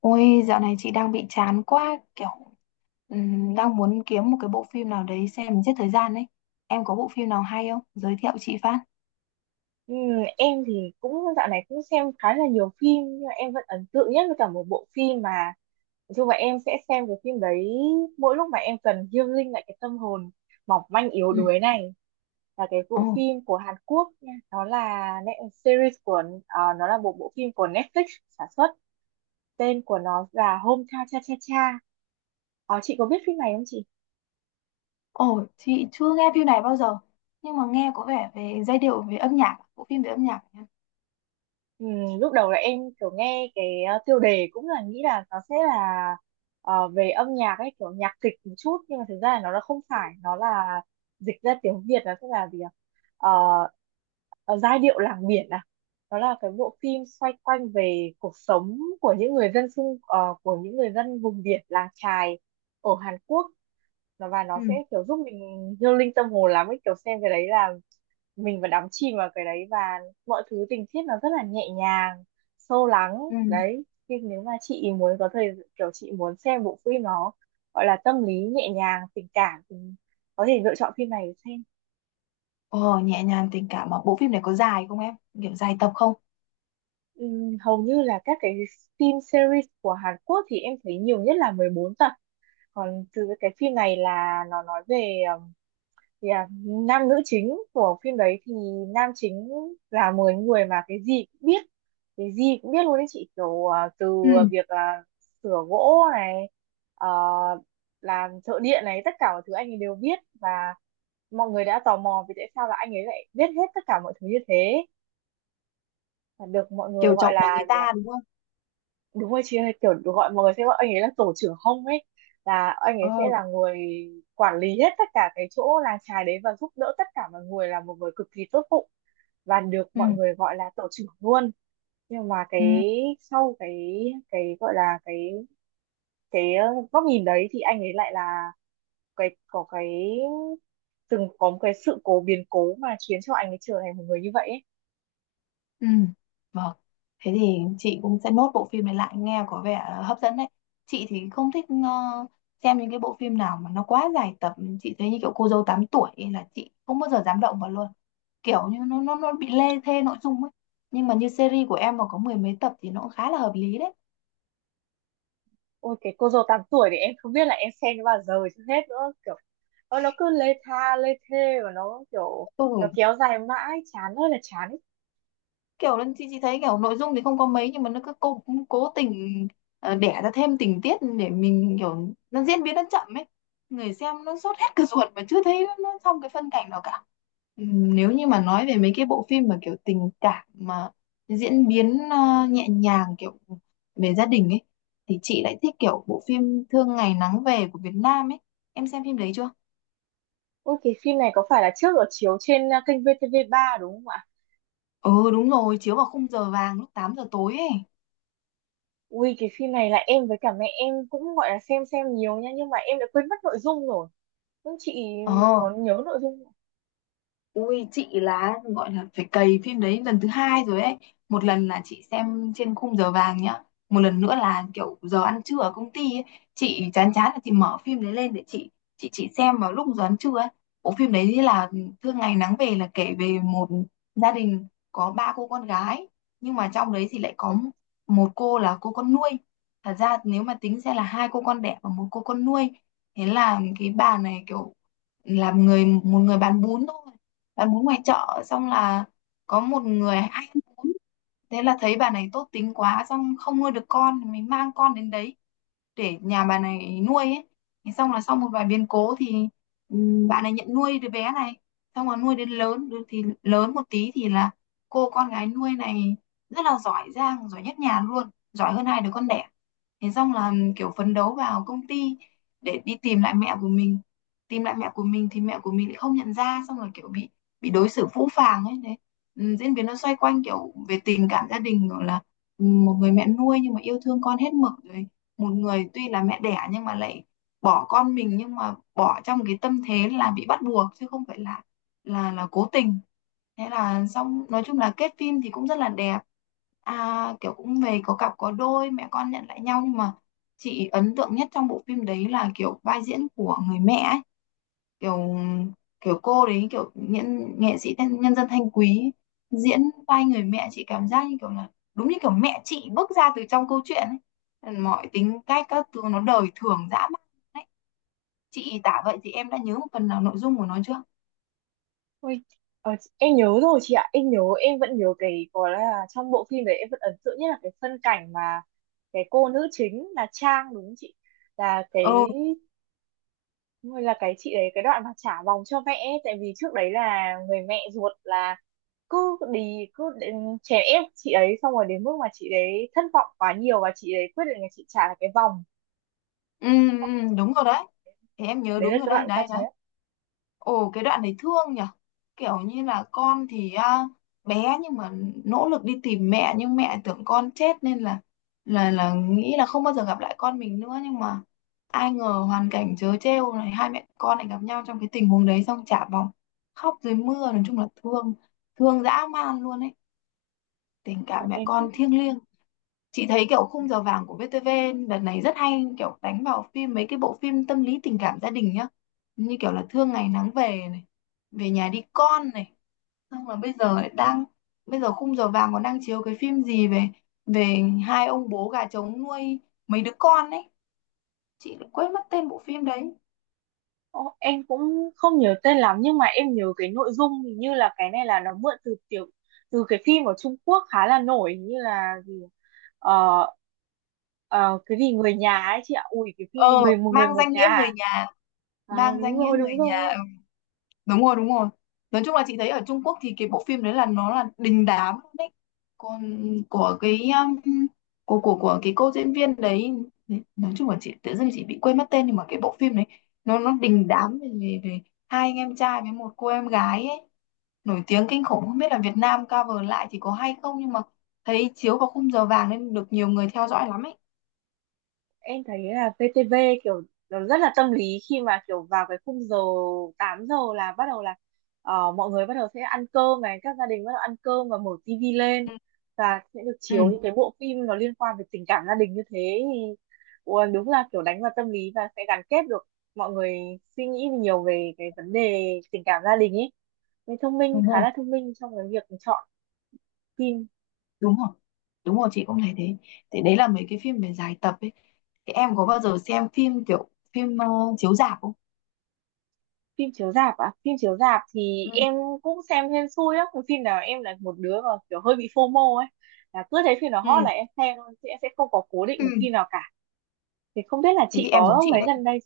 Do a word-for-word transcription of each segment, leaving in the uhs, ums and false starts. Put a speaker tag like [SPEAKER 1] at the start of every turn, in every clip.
[SPEAKER 1] Ôi, dạo này chị đang bị chán quá, kiểu ừm, đang muốn kiếm một cái bộ phim nào đấy xem giết thời gian ấy. Em có bộ phim nào hay không? Giới thiệu chị phát.
[SPEAKER 2] Ừ, em thì cũng dạo này cũng xem khá là nhiều phim nhưng mà em vẫn ấn tượng nhất với cả một bộ phim mà nói chung là em sẽ xem cái phim đấy mỗi lúc mà em cần healing linh lại cái tâm hồn mỏng manh yếu
[SPEAKER 1] Ừ.
[SPEAKER 2] đuối này, là cái
[SPEAKER 1] Ồ,
[SPEAKER 2] bộ phim của Hàn Quốc nha. Nó là net- series của ờ, nó là một bộ phim của Netflix sản xuất. Tên của nó là Hometown Cha Cha Cha. Ờ, chị có biết phim này không chị?
[SPEAKER 1] ồ, chị chưa nghe phim này bao giờ, nhưng mà nghe có vẻ về giai điệu, về âm nhạc, bộ phim về âm nhạc, nhá.
[SPEAKER 2] Ừ, lúc đầu là em kiểu nghe cái ờ, tiêu đề, cũng là nghĩ là nó sẽ là ờ, về âm nhạc ấy, kiểu nhạc kịch một chút, nhưng mà thực ra là nó là không phải nó là dịch ra tiếng Việt là sẽ là gì ạ, uh, giai điệu làng biển à. Nó là cái bộ phim xoay quanh về cuộc sống của những người dân xung ờ, của những người dân vùng biển làng chài ở Hàn Quốc. Nó và nó sẽ
[SPEAKER 1] Ừ.
[SPEAKER 2] kiểu giúp mình healing tâm hồn lắm ấy, kiểu xem cái đấy là mình vẫn đắm chìm vào cái đấy, và mọi thứ tình tiết nó rất là nhẹ nhàng, sâu lắng
[SPEAKER 1] Ừ.
[SPEAKER 2] đấy. Nhưng nếu mà chị muốn có thời kiểu chị muốn xem bộ phim nó gọi là tâm lý nhẹ nhàng tình cảm thì có thể lựa chọn phim này để xem.
[SPEAKER 1] Ồ, nhẹ nhàng tình cảm mà bộ phim này có dài không em? Kiểu dài tập không?
[SPEAKER 2] Ừm, hầu như là các cái phim series của Hàn Quốc thì em thấy nhiều nhất là mười bốn tập. Còn từ cái phim này là nó nói về ờ, Yeah. Nam nữ chính của phim đấy thì nam chính là một người mà cái gì cũng biết, cái gì cũng biết luôn đấy chị, kiểu à, từ
[SPEAKER 1] Ừ.
[SPEAKER 2] việc là sửa gỗ này, ờ, làm thợ điện này, tất cả mọi thứ anh ấy đều biết. Và mọi người đã tò mò vì tại sao là anh ấy lại biết hết tất cả mọi thứ như thế, và được mọi người
[SPEAKER 1] Kiểu
[SPEAKER 2] gọi
[SPEAKER 1] chồng nhà người
[SPEAKER 2] là gì ạ?
[SPEAKER 1] ta đúng không?
[SPEAKER 2] Đúng rồi chị ơi, kiểu gọi, mọi người sẽ gọi anh ấy là tổ trưởng hông ấy, là anh ấy
[SPEAKER 1] Ờ.
[SPEAKER 2] sẽ là người quản lý hết tất cả cái chỗ làng chài đấy và giúp đỡ tất cả mọi người, là một người cực kỳ tốt bụng và được
[SPEAKER 1] Ừ.
[SPEAKER 2] mọi người gọi là tổ trưởng luôn. Nhưng mà
[SPEAKER 1] Ừ.
[SPEAKER 2] cái sau cái cái gọi là cái cái ờ, góc nhìn đấy thì anh ấy lại là cái có cái từng có một cái sự cố biến cố mà khiến cho anh ấy trở thành một người như vậy ấy.
[SPEAKER 1] Ừ, vâng. Thế thì chị cũng sẽ nốt bộ phim này lại, nghe có vẻ hấp dẫn đấy. Chị thì không thích ờ, xem những cái bộ phim nào mà nó quá dài tập. Chị thấy như kiểu cô dâu tám tuổi ấy là chị không bao giờ dám động vào luôn. Kiểu như nó nó nó bị lê thê nội dung ấy. Nhưng mà như series của em mà có mười mấy tập thì nó cũng khá là hợp lý đấy.
[SPEAKER 2] Ôi, cái cô dâu tám tuổi thì em không biết là em xem nó bao giờ chứ hết nữa kiểu. Ờ, nó cứ lê tha lê thê và nó kiểu,
[SPEAKER 1] Ừ,
[SPEAKER 2] nó kéo dài mãi, chán ơi là chán.
[SPEAKER 1] kiểu là chị chị thấy kiểu nội dung thì không có mấy nhưng mà nó cứ cố cố tình ờ, đẻ ra thêm tình tiết để mình kiểu nó diễn biến nó chậm ấy, người xem nó sốt hết cả ruột mà chưa thấy nó xong cái phân cảnh nào cả. Ừm, nếu như mà nói về mấy cái bộ phim mà kiểu tình cảm mà diễn biến ờ, nhẹ nhàng kiểu về gia đình ấy thì chị lại thích kiểu bộ phim Thương Ngày Nắng Về của Việt Nam ấy. Em xem phim đấy chưa?
[SPEAKER 2] Ui, cái phim này có phải là trước ở chiếu trên à, kênh vê tê vê ba đúng không ạ?
[SPEAKER 1] Ừ, đúng rồi, chiếu vào khung giờ vàng lúc tám giờ tối ấy.
[SPEAKER 2] Ui, cái phim này là em với cả mẹ em cũng gọi là xem xem nhiều nha, nhưng mà em đã quên mất nội dung rồi. Nhưng chị
[SPEAKER 1] ờ
[SPEAKER 2] có nhớ nội dung không?
[SPEAKER 1] Ui, chị là gọi là phải cày phim đấy lần thứ hai rồi ấy. Một lần là chị xem trên khung giờ vàng nhá, một lần nữa là kiểu giờ ăn trưa ở công ty ấy. Chị chán chán là chị mở phim đấy lên để chị chị chị xem vào lúc giờ ăn trưa ấy. Bộ phim đấy là Thương Ngày Nắng Về, là kể về một gia đình có ba cô con gái, nhưng mà trong đấy thì lại có một cô là cô con nuôi. Thật ra nếu mà tính sẽ là hai cô con đẻ và một cô con nuôi. Thế là cái bà này kiểu là người một người bán bún thôi, bạn muốn ngoài chợ, xong là có một người hay ăn, thế là thấy bà này tốt tính quá, xong không nuôi được con thì mình mang con đến đấy để nhà bà này nuôi ấy. Thế xong là sau một vài biến cố thì ừm, bạn này nhận nuôi đứa bé này, xong rồi nuôi đến lớn, đứa thì lớn một tí thì là cô con gái nuôi này rất là giỏi giang, giỏi nhất nhà luôn, giỏi hơn hai đứa con đẻ. Thế xong là ừ, kiểu phấn đấu vào công ty để đi tìm lại mẹ của mình. Tìm lại mẹ của mình thì mẹ của mình lại không nhận ra, xong rồi kiểu bị bị đối xử phũ phàng ấy đấy. Ừm, diễn biến nó xoay quanh kiểu về tình cảm gia đình, rồi là ừ, một người mẹ nuôi nhưng mà yêu thương con hết mực, rồi một người tuy là mẹ đẻ nhưng mà lại bỏ con mình, nhưng mà bỏ trong cái tâm thế là bị bắt buộc chứ không phải là là là cố tình. Thế là xong, nói chung là kết phim thì cũng rất là đẹp, à, kiểu cũng về có cặp có đôi, mẹ con nhận lại nhau. Nhưng mà chị ấn tượng nhất trong bộ phim đấy là kiểu vai diễn của người mẹ ấy. Kiểu kiểu cô đấy, kiểu nhân, nghệ sĩ nhân, nhân dân Thanh Quý diễn vai người mẹ, chị cảm giác như kiểu là đúng như kiểu mẹ chị bước ra từ trong câu chuyện ấy, mọi tính cách các thứ nó đời thường dã man. Đấy, chị tả vậy thì em đã nhớ một phần nào nội dung của nó chưa?
[SPEAKER 2] Ui, ờ, em nhớ rồi chị ạ. Em nhớ em vẫn nhớ cái gọi là trong bộ phim đấy em vẫn ấn tượng nhất là cái phân cảnh mà cái cô nữ chính là Trang đúng không chị? Là
[SPEAKER 1] Ừ,
[SPEAKER 2] cái đúng rồi, là cái chị đấy, cái đoạn mà trả vòng cho mẹ ấy. Tại vì trước đấy là người mẹ ruột là cứ đi cứ đến chèn ép chị ấy, xong rồi đến mức mà chị đấy thất vọng quá nhiều và chị đấy quyết định là chị trả lại cái vòng.
[SPEAKER 1] ừ. Ừ, đúng rồi đấy. Thì em nhớ
[SPEAKER 2] Đấy là
[SPEAKER 1] đúng rồi,
[SPEAKER 2] cái
[SPEAKER 1] đấy
[SPEAKER 2] đoạn ca
[SPEAKER 1] đấy đấy.
[SPEAKER 2] trái
[SPEAKER 1] Ồ, cái đoạn đấy thương nhở, kiểu như là con thì à, bé nhưng mà nỗ lực đi tìm mẹ, nhưng mẹ tưởng con chết nên là là là nghĩ là không bao giờ gặp lại con mình nữa, nhưng mà ai ngờ hoàn cảnh trớ trêu này hai mẹ con lại gặp nhau trong cái tình huống đấy, xong chả vòng, khóc dưới mưa, nói chung là thương, thương dã man luôn ấy. Tình
[SPEAKER 2] mà
[SPEAKER 1] cảm mẹ
[SPEAKER 2] em thích.
[SPEAKER 1] con thiêng liêng. Chị thấy kiểu khung giờ vàng của vê tê vê đợt này rất hay, kiểu đánh vào phim, mấy cái bộ phim tâm lý tình cảm gia đình nhá. Như kiểu là Thương Ngày Nắng Về này, Về Nhà Đi Con này. Xong là bây giờ lại đang, bây giờ khung giờ vàng còn đang chiếu cái phim gì về về hai ông bố gà trống nuôi mấy đứa con ấy. Chị lại quên mất tên bộ phim đấy.
[SPEAKER 2] Ồ, em cũng không nhớ tên lắm nhưng mà em nhớ cái nội dung, hình như là cái này là nó mượn từ tiểu từ cái phim ở Trung Quốc khá là nổi, như là gì, ờ, ờ, cái gì, người nhà ấy chị ạ. Ui, cái phim
[SPEAKER 1] Ờ,
[SPEAKER 2] người một người
[SPEAKER 1] mang
[SPEAKER 2] một
[SPEAKER 1] danh
[SPEAKER 2] nhà
[SPEAKER 1] nghĩa
[SPEAKER 2] à?
[SPEAKER 1] người nhà,
[SPEAKER 2] Ờ,
[SPEAKER 1] mang
[SPEAKER 2] đúng
[SPEAKER 1] danh nghĩa
[SPEAKER 2] rồi
[SPEAKER 1] người
[SPEAKER 2] đúng rồi.
[SPEAKER 1] nhà, đúng rồi, đúng rồi. Nói chung là chị thấy ở Trung Quốc thì cái bộ phim đấy là nó là đình đám luôn đấy. Còn của cái um, của của của cái cô diễn viên đấy, nói chung là chị tự dưng chị bị quên mất tên, nhưng mà cái bộ phim đấy nó nó đình đám về, về, về hai anh em trai với một cô em gái ấy, nổi tiếng kinh khủng. Không biết là Việt Nam cover lại thì có hay không, nhưng mà thấy chiếu vào khung giờ vàng nên được nhiều người theo dõi lắm ấy.
[SPEAKER 2] Em thấy là vê tê vê kiểu nó rất là tâm lý khi mà kiểu vào cái khung giờ tám giờ là bắt đầu là, ờ, mọi người bắt đầu sẽ ăn cơm này, các gia đình bắt đầu ăn cơm và mở tivi lên,
[SPEAKER 1] Ừ,
[SPEAKER 2] và sẽ được chiếu
[SPEAKER 1] ừ.
[SPEAKER 2] những cái bộ phim nó liên quan về tình cảm gia đình như thế. Thì ủa, đúng là kiểu đánh vào tâm lý và sẽ gắn kết được mọi người, suy nghĩ nhiều về cái vấn đề tình cảm gia đình ấy. Mình thông minh,
[SPEAKER 1] Đúng
[SPEAKER 2] khá
[SPEAKER 1] rồi,
[SPEAKER 2] là thông minh trong cái việc chọn phim.
[SPEAKER 1] đúng rồi, đúng rồi, chị cũng thấy thế. Thì đấy là mấy cái phim về dài tập ấy, thì em có bao giờ xem phim kiểu phim ờ, chiếu rạp không?
[SPEAKER 2] Phim chiếu rạp à? Phim chiếu rạp thì
[SPEAKER 1] Ừ.
[SPEAKER 2] em cũng xem hên xui á. Cái phim nào, em là một đứa mà kiểu hơi bị FOMO ấy, là cứ thấy phim nào
[SPEAKER 1] Ừ.
[SPEAKER 2] hot là em xem thôi, chứ em sẽ không có cố định
[SPEAKER 1] Ừ.
[SPEAKER 2] một phim nào cả. Thì không biết là
[SPEAKER 1] Thế
[SPEAKER 2] chị
[SPEAKER 1] thì em giống
[SPEAKER 2] có
[SPEAKER 1] chị
[SPEAKER 2] mấy
[SPEAKER 1] đấy,
[SPEAKER 2] gần đây.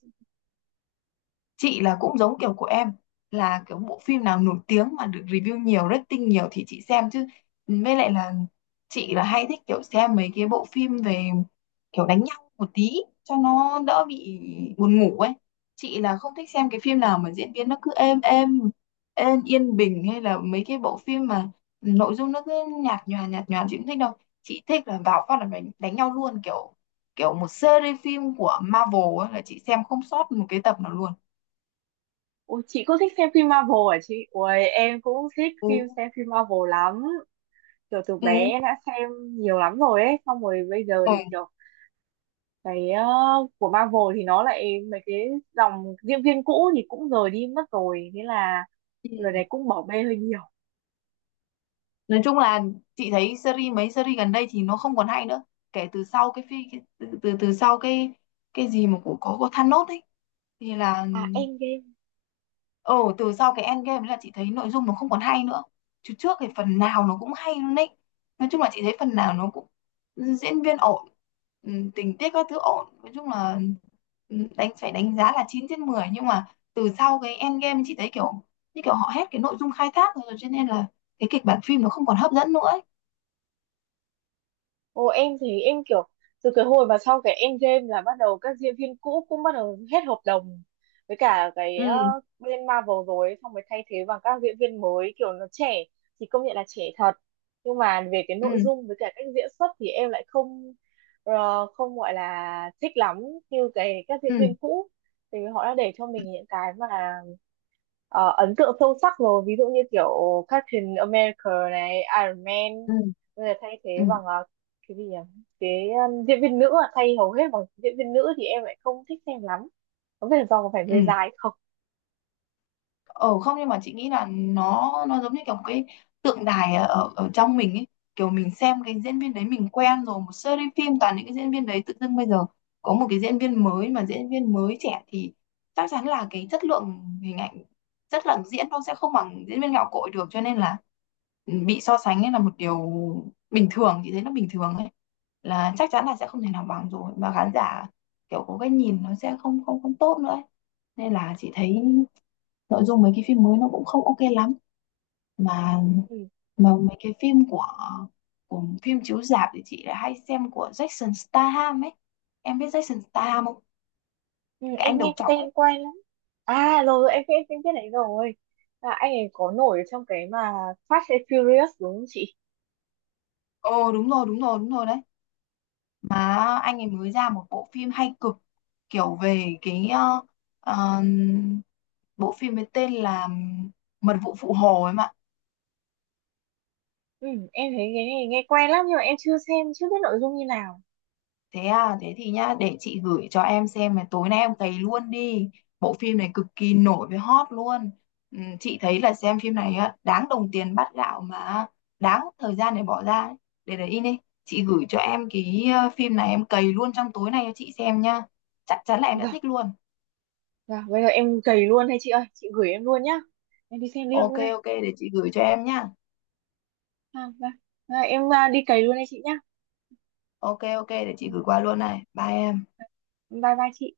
[SPEAKER 1] chị là cũng giống kiểu của em, là kiểu bộ phim nào nổi tiếng mà được review nhiều, rating nhiều thì chị xem. Chứ với lại là chị là hay thích kiểu xem mấy cái bộ phim về kiểu đánh nhau một tí cho nó đỡ bị buồn ngủ ấy. Chị là không thích xem cái phim nào mà diễn biến nó cứ êm êm, êm yên bình, hay là mấy cái bộ phim mà nội dung nó cứ nhạt nhòa nhạt nhòa, chị không thích đâu. Chị thích là vào phát là phải đánh nhau luôn, kiểu kiểu một series phim của Marvel ấy, là chị xem không sót một cái tập nào luôn.
[SPEAKER 2] Ôi, chị cũng thích xem phim Marvel hả chị? Ôi, em cũng thích
[SPEAKER 1] Ừ.
[SPEAKER 2] phim xem phim Marvel lắm. Kiểu từ
[SPEAKER 1] Ừ.
[SPEAKER 2] bé em đã xem nhiều lắm rồi ấy, xong rồi bây giờ
[SPEAKER 1] Ừ.
[SPEAKER 2] thì kiểu cái, ờ, của Marvel thì nó lại, mấy cái dòng diễn viên cũ thì cũng rời đi mất rồi, thế là rồi
[SPEAKER 1] Ừ.
[SPEAKER 2] này cũng bỏ bê hơi nhiều.
[SPEAKER 1] Nói chung là chị thấy series, mấy series gần đây thì nó không còn hay nữa, kể từ sau cái phi cái, từ, từ từ sau cái cái gì mà của có có Thanos ấy thì là,
[SPEAKER 2] À, Endgame.
[SPEAKER 1] ừ từ sau cái Endgame ấy là chị thấy nội dung nó không còn hay nữa. Chứ trước thì phần nào nó cũng hay luôn đấy. Nói chung là chị thấy phần nào nó cũng diễn viên ổn, ừm, tình tiết các thứ ổn. Nói chung là ừm, đánh phải đánh giá là chín trên mười, nhưng mà từ sau cái Endgame chị thấy kiểu như kiểu họ hết cái nội dung khai thác rồi, cho nên là cái kịch bản phim nó không còn hấp dẫn nữa ấy.
[SPEAKER 2] Ồ, em thì em kiểu từ cái hồi mà sau cái Endgame là bắt đầu các diễn viên cũ cũng bắt đầu hết hợp đồng với cả cái, ờ,
[SPEAKER 1] Ừ.
[SPEAKER 2] bên Marvel rồi ấy, xong mới thay thế bằng các diễn viên mới kiểu nó trẻ, thì công nhận là trẻ thật, nhưng mà về cái
[SPEAKER 1] Ừ,
[SPEAKER 2] nội dung với cả cách diễn xuất thì em lại không, ờ, không gọi là thích lắm như cái các
[SPEAKER 1] ừ,
[SPEAKER 2] diễn viên cũ. Thì họ đã để cho mình những cái mà, ờ, ấn tượng sâu sắc rồi, ví dụ như kiểu Captain America này, Iron Man.
[SPEAKER 1] ừ,
[SPEAKER 2] Bây giờ thay thế
[SPEAKER 1] ừ, ừ.
[SPEAKER 2] bằng, ờ, cái gì nhỉ, cái um, diễn viên nữ à, thay hầu hết bằng diễn viên nữ thì em lại không thích xem lắm. Có vẻ do có phải
[SPEAKER 1] Ừ.
[SPEAKER 2] người dài không.
[SPEAKER 1] ờ Không, nhưng mà chị nghĩ là nó nó giống như kiểu một cái tượng đài ở ở trong mình ấy, kiểu mình xem cái diễn viên đấy mình quen rồi, một series phim toàn những cái diễn viên đấy, tự dưng bây giờ có một cái diễn viên mới mà diễn viên mới trẻ thì chắc chắn là cái chất lượng hình ảnh, chất lượng diễn nó sẽ không bằng diễn viên gạo cội được, cho nên là ừ, bị so sánh ấy là một điều bình thường, chị thấy nó bình thường ấy, là chắc chắn là sẽ không thể nào bằng rồi. Mà khán giả kiểu có cái nhìn nó sẽ không không không tốt nữa ấy. Nên là chị thấy nội dung mấy cái phim mới nó cũng không ok lắm. mà
[SPEAKER 2] Ừ.
[SPEAKER 1] mà mấy cái phim của của phim chiếu rạp thì chị lại hay xem của Jason Statham ấy. Em biết Jason Statham không?
[SPEAKER 2] Ừ,
[SPEAKER 1] Cái anh
[SPEAKER 2] em nghe
[SPEAKER 1] đầu
[SPEAKER 2] cái
[SPEAKER 1] trọc ấy.
[SPEAKER 2] tên quen lắm. À rồi rồi, em biết em biết đấy rồi. À, anh ấy có nổi ở trong cái mà Fast and Furious đúng không chị?
[SPEAKER 1] Ồ đúng rồi, đúng rồi, đúng rồi đấy. Mà anh ấy mới ra một bộ phim hay cực, kiểu về cái ờ, ờ, bộ phim với tên là Mật Vụ Phụ Hồ ấy mà.
[SPEAKER 2] Ừ, em thấy cái này nghe quen lắm nhưng mà em chưa xem, chưa biết nội dung như nào.
[SPEAKER 1] Thế à, thế thì nhá, để chị gửi cho em xem này, tối nay em cày luôn đi. Bộ phim này cực kỳ nổi với hot luôn. Ừ, chị thấy là xem phim này á, đáng đồng tiền bát gạo mà đáng thời gian để bỏ ra. ấy. Để đấy in đi, chị gửi cho em cái ờ, phim này em cày luôn trong tối nay cho chị xem nhá. Chắc chắn là em đã
[SPEAKER 2] Vâng.
[SPEAKER 1] thích luôn.
[SPEAKER 2] Dạ, bây giờ em cày luôn hay chị ơi, chị gửi em luôn nhá. Em đi xem luôn
[SPEAKER 1] Ok,
[SPEAKER 2] luôn đây.
[SPEAKER 1] ok, để chị gửi cho em nhá.
[SPEAKER 2] À, dạ. Dạ, em à, đi cày luôn đây chị nhá.
[SPEAKER 1] Ok, ok, để
[SPEAKER 2] Ừ,
[SPEAKER 1] chị gửi qua luôn này. Bye em.
[SPEAKER 2] bye bye chị.